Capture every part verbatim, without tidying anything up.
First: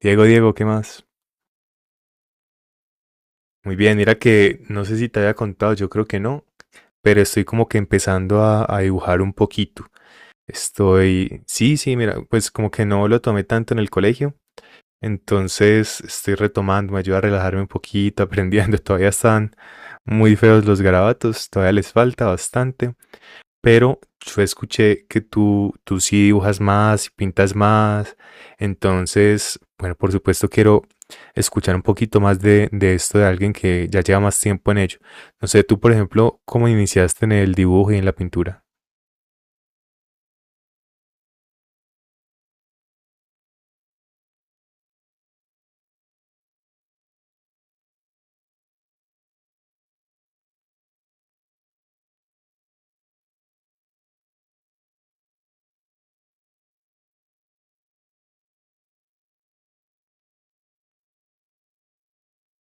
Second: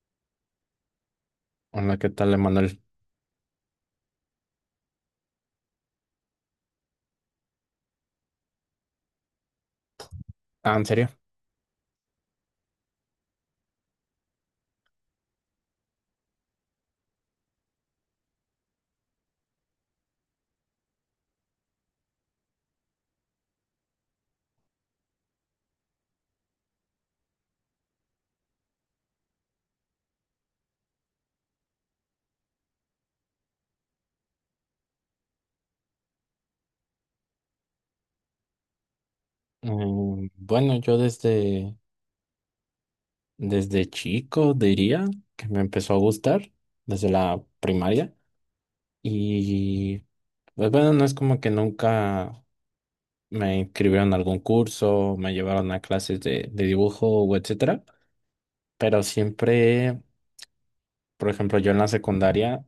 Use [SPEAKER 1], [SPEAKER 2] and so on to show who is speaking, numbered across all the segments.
[SPEAKER 1] Diego, Diego, ¿qué más?
[SPEAKER 2] Hola, ¿qué tal, Emanuel?
[SPEAKER 1] Muy bien, mira que no sé si te había contado, yo creo que no, pero estoy como que empezando a, a dibujar un poquito.
[SPEAKER 2] Ah, ¿en serio?
[SPEAKER 1] Estoy, sí, sí, mira, pues como que no lo tomé tanto en el colegio, entonces estoy retomando, me ayuda a relajarme un poquito, aprendiendo. Todavía están muy feos los garabatos, todavía les falta bastante, pero yo escuché que tú, tú sí dibujas más y pintas más. Entonces, bueno, por supuesto quiero escuchar un poquito más de, de esto de alguien que ya lleva más tiempo en ello. No sé, tú, por ejemplo, ¿cómo iniciaste en el dibujo y en la pintura?
[SPEAKER 2] Mm, bueno, yo desde, desde chico diría que me empezó a gustar desde la primaria, y pues bueno, no es como que nunca me inscribieron a algún curso, me llevaron a clases de, de dibujo o etcétera, pero siempre, por ejemplo, yo en la secundaria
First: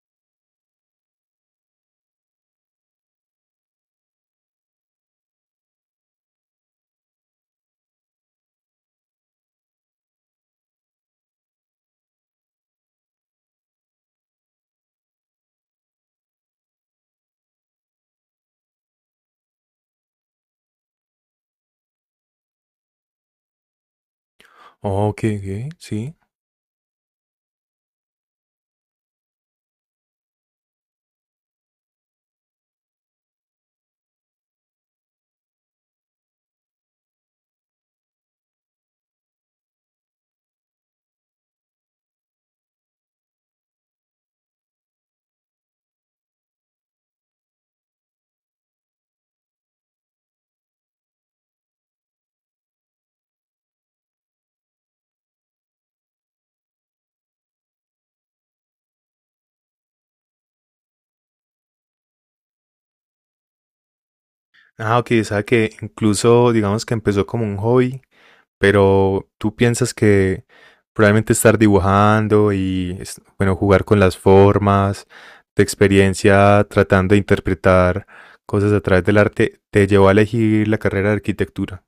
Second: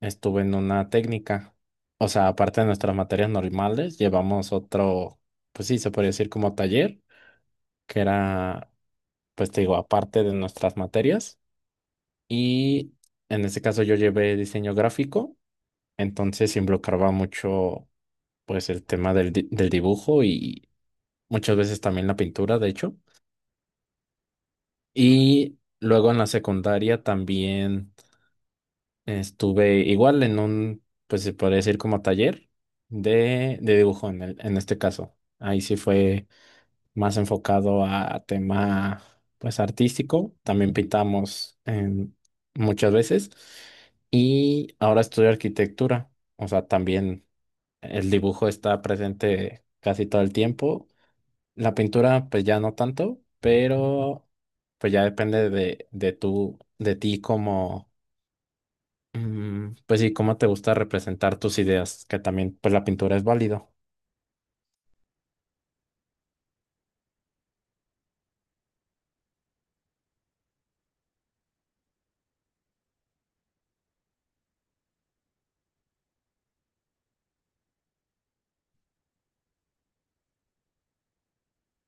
[SPEAKER 2] estuve en una técnica, o sea, aparte de nuestras materias normales, llevamos otro, pues sí, se podría decir como taller, que era, pues te digo, aparte de nuestras materias. Y en ese caso yo llevé diseño gráfico, entonces involucraba mucho, pues, el tema del, di- del dibujo y muchas veces también la pintura, de hecho.
[SPEAKER 1] Oh, ok,
[SPEAKER 2] Y
[SPEAKER 1] ok,
[SPEAKER 2] luego
[SPEAKER 1] sí.
[SPEAKER 2] en la secundaria también estuve igual en un, pues se podría decir como taller de, de dibujo en el, en este caso. Ahí sí fue más enfocado a, a tema pues artístico. También pintamos en- muchas veces. Y ahora estudio arquitectura. O sea, también el dibujo está presente casi todo el tiempo. La pintura, pues ya no tanto, pero pues ya depende de, de tú, de ti, como, mm, pues sí, cómo te gusta representar tus ideas, que también, pues la pintura es válido.
[SPEAKER 1] Ah, ok, o sea que incluso digamos que empezó como un hobby, pero tú piensas que probablemente estar dibujando y, es- bueno, jugar con las formas, tu experiencia tratando de interpretar cosas a través del arte, te llevó a elegir la carrera de arquitectura.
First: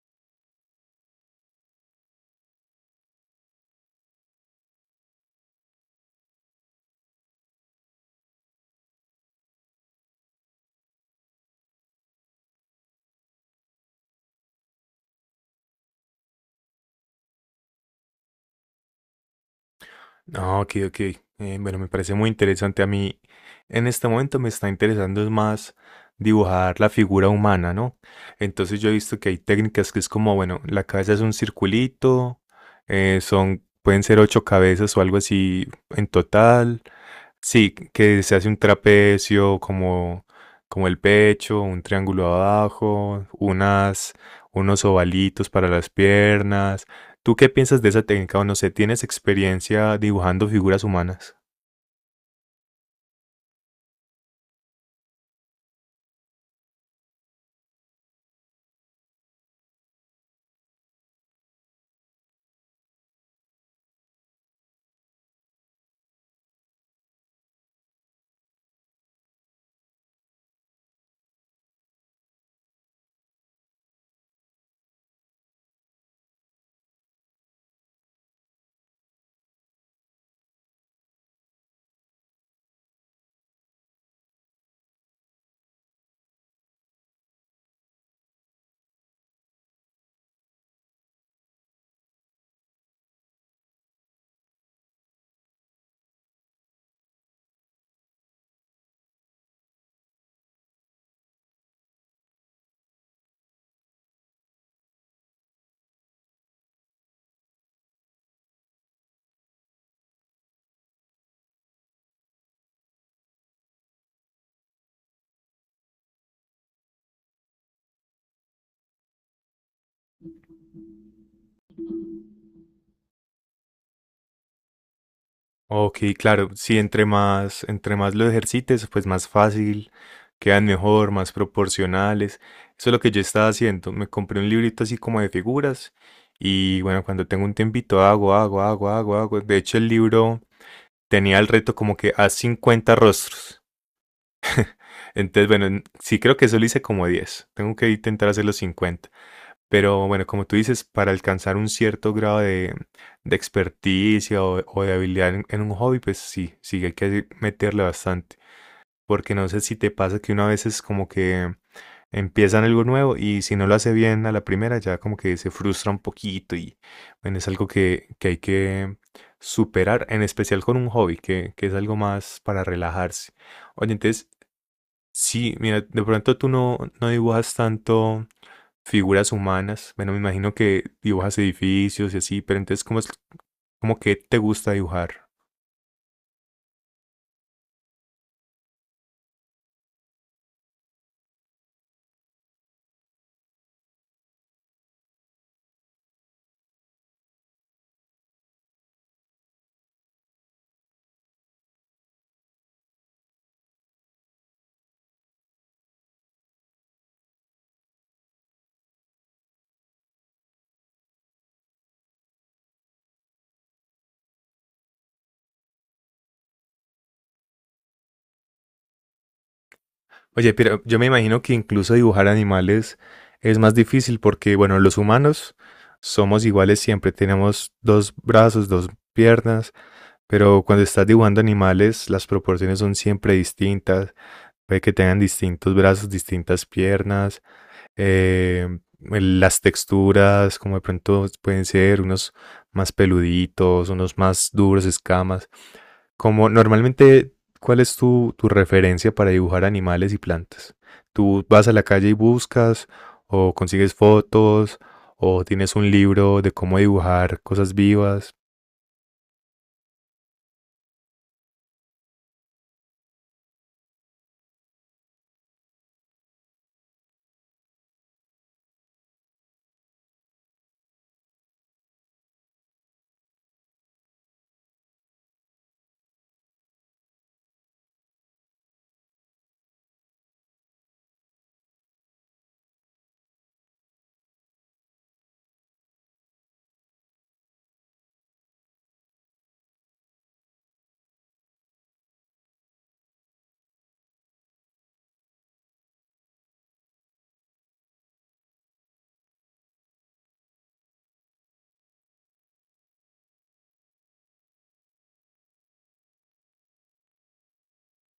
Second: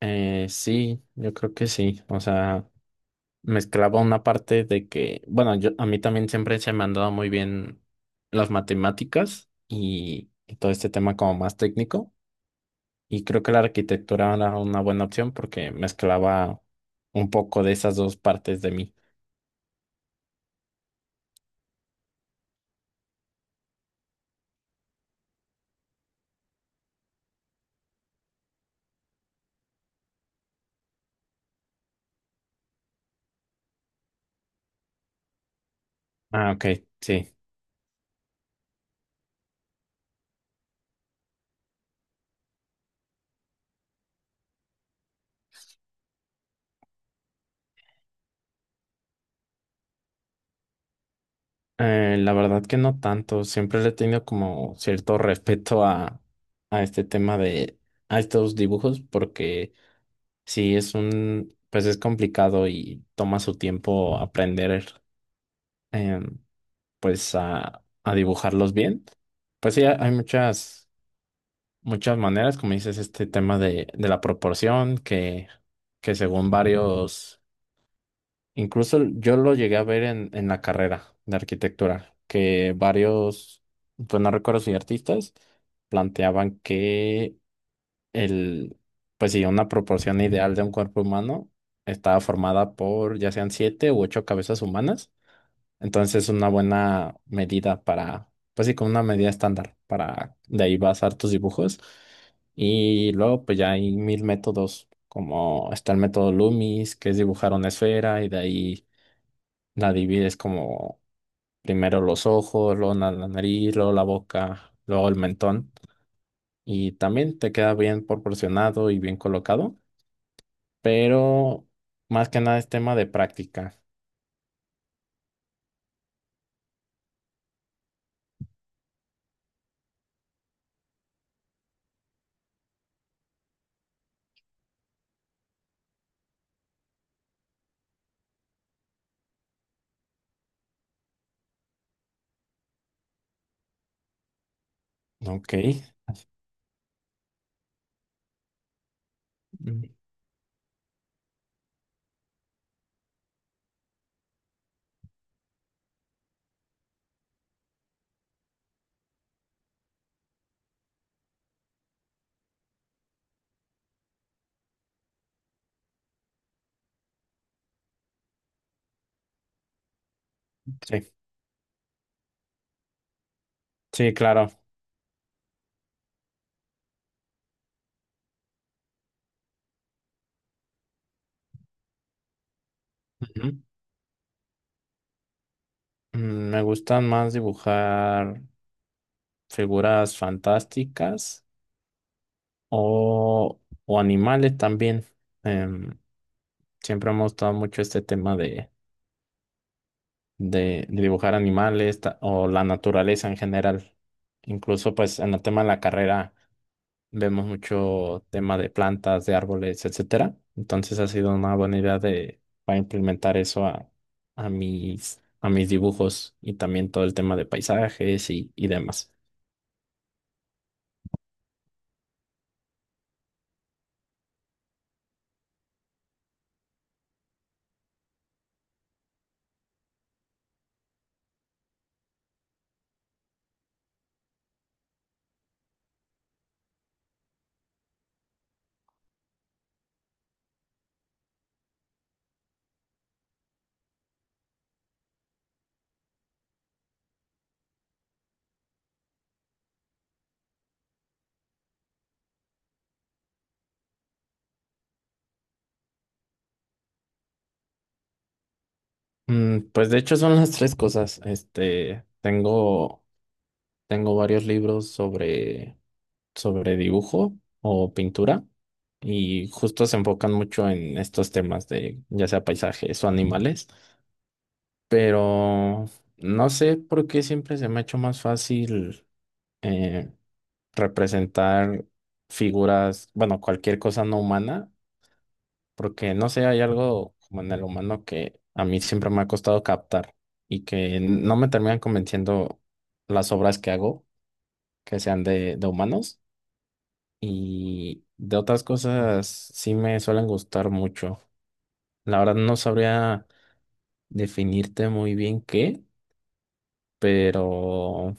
[SPEAKER 2] Eh, sí, yo creo que sí. O sea, mezclaba una parte de que, bueno, yo, a mí también siempre se me han dado muy bien las matemáticas y, y todo este tema como más técnico. Y creo que la arquitectura era una buena opción porque mezclaba un poco de esas dos partes de mí.
[SPEAKER 1] Ah, ok, ok. Eh, bueno, me parece muy interesante. A mí en este momento me está interesando es más dibujar la figura humana, ¿no? Entonces yo he visto que hay técnicas que es como, bueno, la cabeza es un circulito, eh, son, pueden ser ocho cabezas o algo así en
[SPEAKER 2] Ah, ok,
[SPEAKER 1] total.
[SPEAKER 2] sí.
[SPEAKER 1] Sí, que se hace un trapecio como, como el pecho, un triángulo abajo, unas, unos ovalitos para las piernas. ¿Tú qué piensas de esa técnica? O no sé, ¿tienes experiencia dibujando figuras humanas?
[SPEAKER 2] Eh, la verdad que no tanto. Siempre le he tenido como cierto respeto a, a este tema de, a estos dibujos porque sí es un, pues es complicado y toma su tiempo aprender. em, pues a, a dibujarlos bien. Pues sí, hay muchas, muchas maneras, como dices, este tema de, de la proporción, que, que según varios, incluso yo lo llegué a ver en, en la carrera de arquitectura, que varios, pues no recuerdo si artistas, planteaban que el, pues sí, una proporción ideal de un cuerpo humano estaba formada por ya sean siete u ocho cabezas humanas. Entonces es una buena medida para, pues sí, como una medida estándar para de ahí basar tus dibujos. Y luego pues ya hay mil métodos, como está el método Loomis, que es dibujar una esfera y de ahí la divides como primero los ojos, luego na- la nariz, luego la boca, luego el mentón. Y también te queda bien proporcionado y bien colocado, pero más que nada es tema de práctica.
[SPEAKER 1] Ok, claro, sí, entre más, entre más lo ejercites, pues más fácil, quedan mejor, más proporcionales. Eso es lo que yo estaba haciendo. Me compré un librito así como de figuras y bueno, cuando tengo un tiempito hago, hago, hago, hago, hago. De hecho, el libro tenía el reto como que a cincuenta rostros. Entonces,
[SPEAKER 2] Ok.
[SPEAKER 1] bueno, sí creo que solo hice como diez. Tengo que intentar hacer los cincuenta.
[SPEAKER 2] Mm,
[SPEAKER 1] Pero bueno, como tú dices, para alcanzar un cierto grado de, de experticia o, o de habilidad en, en un hobby, pues sí, sí hay que meterle bastante. Porque no sé si te pasa que una vez es como que empiezan algo nuevo y si no lo hace bien a la primera, ya como que se frustra un poquito y bueno, es algo que, que hay que superar, en especial con un
[SPEAKER 2] sí,
[SPEAKER 1] hobby, que, que es algo más para relajarse. Oye,
[SPEAKER 2] sí,
[SPEAKER 1] entonces,
[SPEAKER 2] claro.
[SPEAKER 1] sí, mira, de pronto tú no, no dibujas tanto figuras humanas. Bueno, me imagino que dibujas edificios y así, pero entonces, ¿cómo es, cómo que te gusta dibujar?
[SPEAKER 2] Mm, Me gustan más dibujar figuras fantásticas o, o animales también. Em, Siempre me ha gustado mucho este tema de, de- de dibujar animales, ta- o la naturaleza en general. Incluso pues en el tema de la carrera vemos mucho tema de plantas, de árboles, etcétera. Entonces ha sido una buena idea de, para implementar eso a, a mis, a mis dibujos, y también todo el tema de paisajes y, y demás.
[SPEAKER 1] Oye, pero yo me imagino que incluso dibujar animales es más difícil porque, bueno, los humanos somos iguales siempre, tenemos dos brazos, dos piernas, pero cuando estás dibujando animales, las proporciones son siempre distintas. Puede que tengan distintos brazos, distintas piernas, eh, el- las texturas, como de pronto pueden ser unos más peluditos, unos más duros, escamas. Como normalmente, ¿cuál es tu, tu referencia para dibujar animales y plantas? ¿Tú vas a la calle y buscas, o consigues fotos, o tienes un libro de cómo dibujar cosas vivas?
[SPEAKER 2] Mm, pues de hecho son las tres cosas. Este, tengo, tengo varios libros sobre, sobre dibujo o pintura, y justo se enfocan mucho en estos temas de ya sea paisajes o animales, pero no sé por qué siempre se me ha hecho más fácil, eh, representar figuras, bueno, cualquier cosa no humana, porque no sé, hay algo como en el humano que a mí siempre me ha costado captar y que no me terminan convenciendo las obras que hago, que sean de, de humanos, y de otras cosas sí me suelen gustar mucho. La verdad no sabría definirte muy bien qué, pero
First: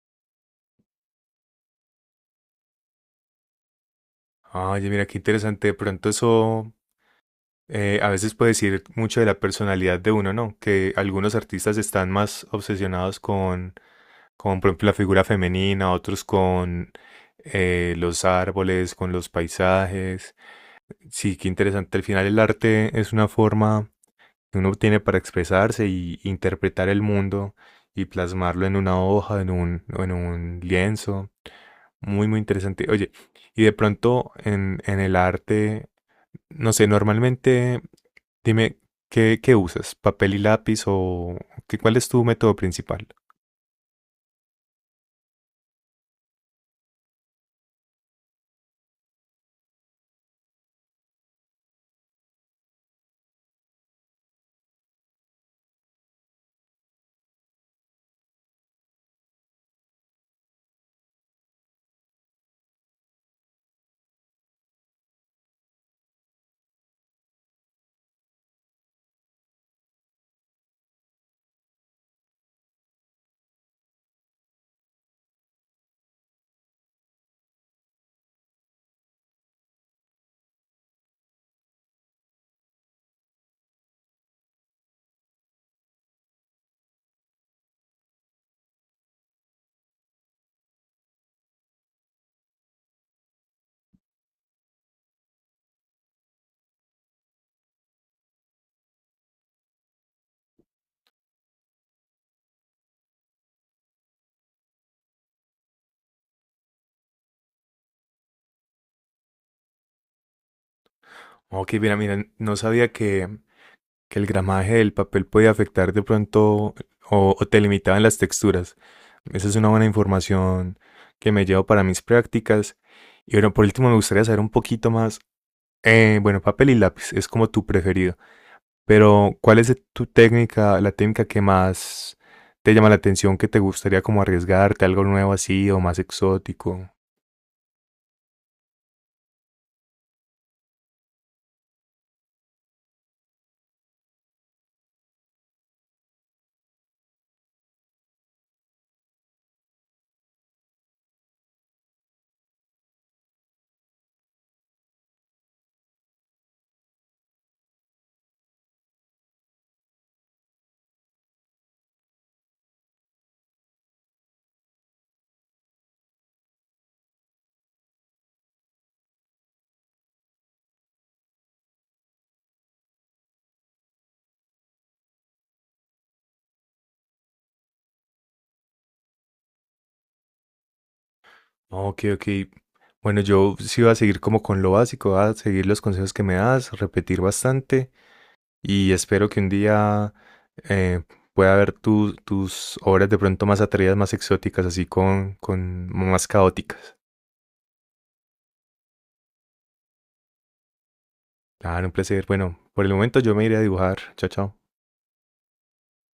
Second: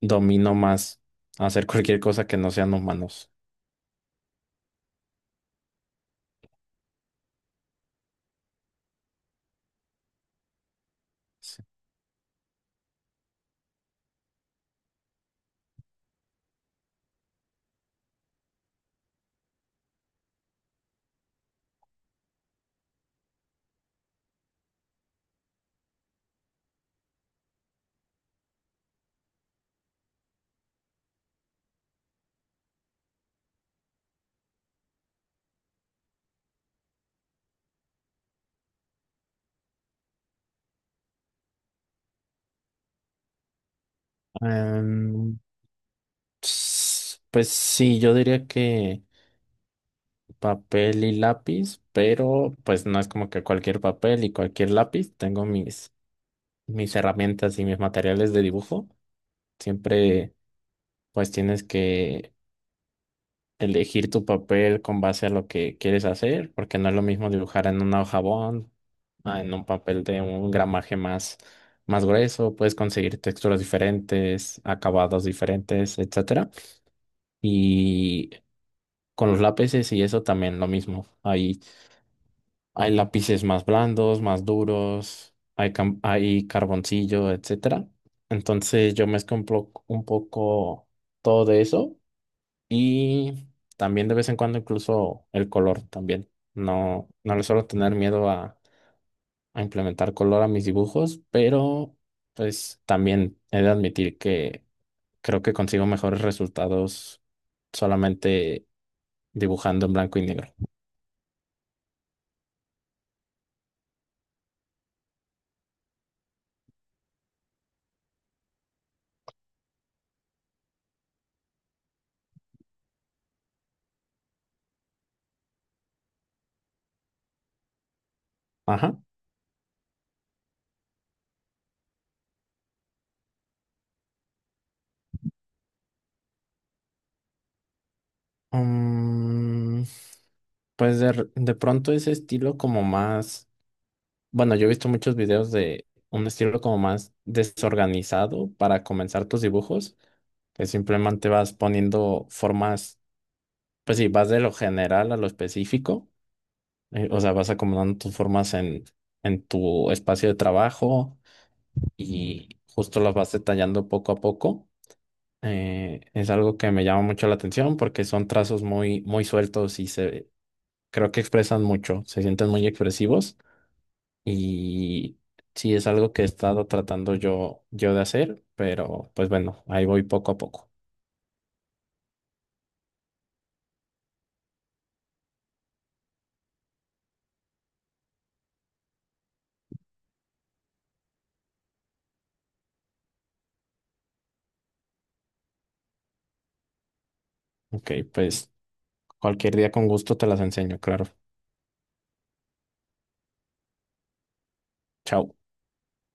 [SPEAKER 2] domino más hacer cualquier cosa que no sean humanos.
[SPEAKER 1] Oye, mira, qué interesante. De pronto eso eh, a veces puede decir mucho de la personalidad de uno, ¿no? Que algunos
[SPEAKER 2] Sí.
[SPEAKER 1] artistas están más obsesionados con, con por ejemplo, la figura femenina, otros con eh, los árboles, con los paisajes. Sí, qué interesante. Al final el arte es una forma que uno tiene para expresarse y interpretar el mundo y plasmarlo en una hoja, en un, o en un lienzo. Muy, muy interesante. Oye, y de pronto en, en el arte, no sé, normalmente dime, ¿qué, qué usas? ¿Papel y lápiz o qué, cuál es tu método principal?
[SPEAKER 2] Em, s- pues sí, yo diría que papel y lápiz, pero pues no es como que cualquier papel y cualquier lápiz. Tengo mis, mis herramientas y mis materiales de dibujo. Siempre pues tienes que elegir tu papel con base a lo que quieres hacer, porque no es lo mismo dibujar en una hoja bond, a en un papel de un gramaje más, más grueso. Puedes conseguir texturas diferentes, acabados diferentes, etcétera. Y con los lápices y eso también lo mismo. Hay Hay lápices más blandos, más duros, hay, cam- hay carboncillo, etcétera. Entonces yo mezclo un, plo- un poco todo de eso, y también de vez en cuando incluso el color también. No, no le suelo tener miedo a, a implementar color a mis dibujos, pero pues también he de admitir que creo que consigo mejores resultados solamente dibujando en blanco y negro.
[SPEAKER 1] Ok, mira, mira, no sabía que, que el gramaje del papel podía afectar de pronto o, o te limitaban las texturas. Esa es una buena información que me llevo para mis prácticas. Y bueno, por último me gustaría saber un poquito más. Eh, bueno, papel y lápiz es como tu preferido,
[SPEAKER 2] Ajá.
[SPEAKER 1] pero ¿cuál es tu técnica, la técnica que más te llama la atención, que te gustaría como arriesgarte, algo nuevo así o más exótico?
[SPEAKER 2] Mm, pues de, r- de pronto ese estilo como más, bueno, yo he visto muchos videos de un estilo como más desorganizado para comenzar tus dibujos, que simplemente vas poniendo formas, pues sí, vas de lo general a lo específico, eh, o sea, vas acomodando tus formas en, en tu espacio de trabajo, y justo las vas detallando poco a poco. Eh, es algo que me llama mucho la atención porque son trazos muy, muy sueltos y se, creo que expresan mucho, se sienten muy expresivos, y sí es algo que he estado tratando yo, yo de hacer, pero pues bueno, ahí voy poco a poco.
[SPEAKER 1] Ok, ok. Bueno, yo sí voy a seguir como con lo básico, voy a seguir los consejos que me das, repetir bastante y espero que un día eh, pueda ver tu- tus obras de pronto más atrevidas, más exóticas, así con, con más caóticas.
[SPEAKER 2] Ok, pues cualquier día con gusto te las enseño, claro.
[SPEAKER 1] Claro, un placer. Bueno, por el momento yo me iré a dibujar. Chao, chao.
[SPEAKER 2] Chao.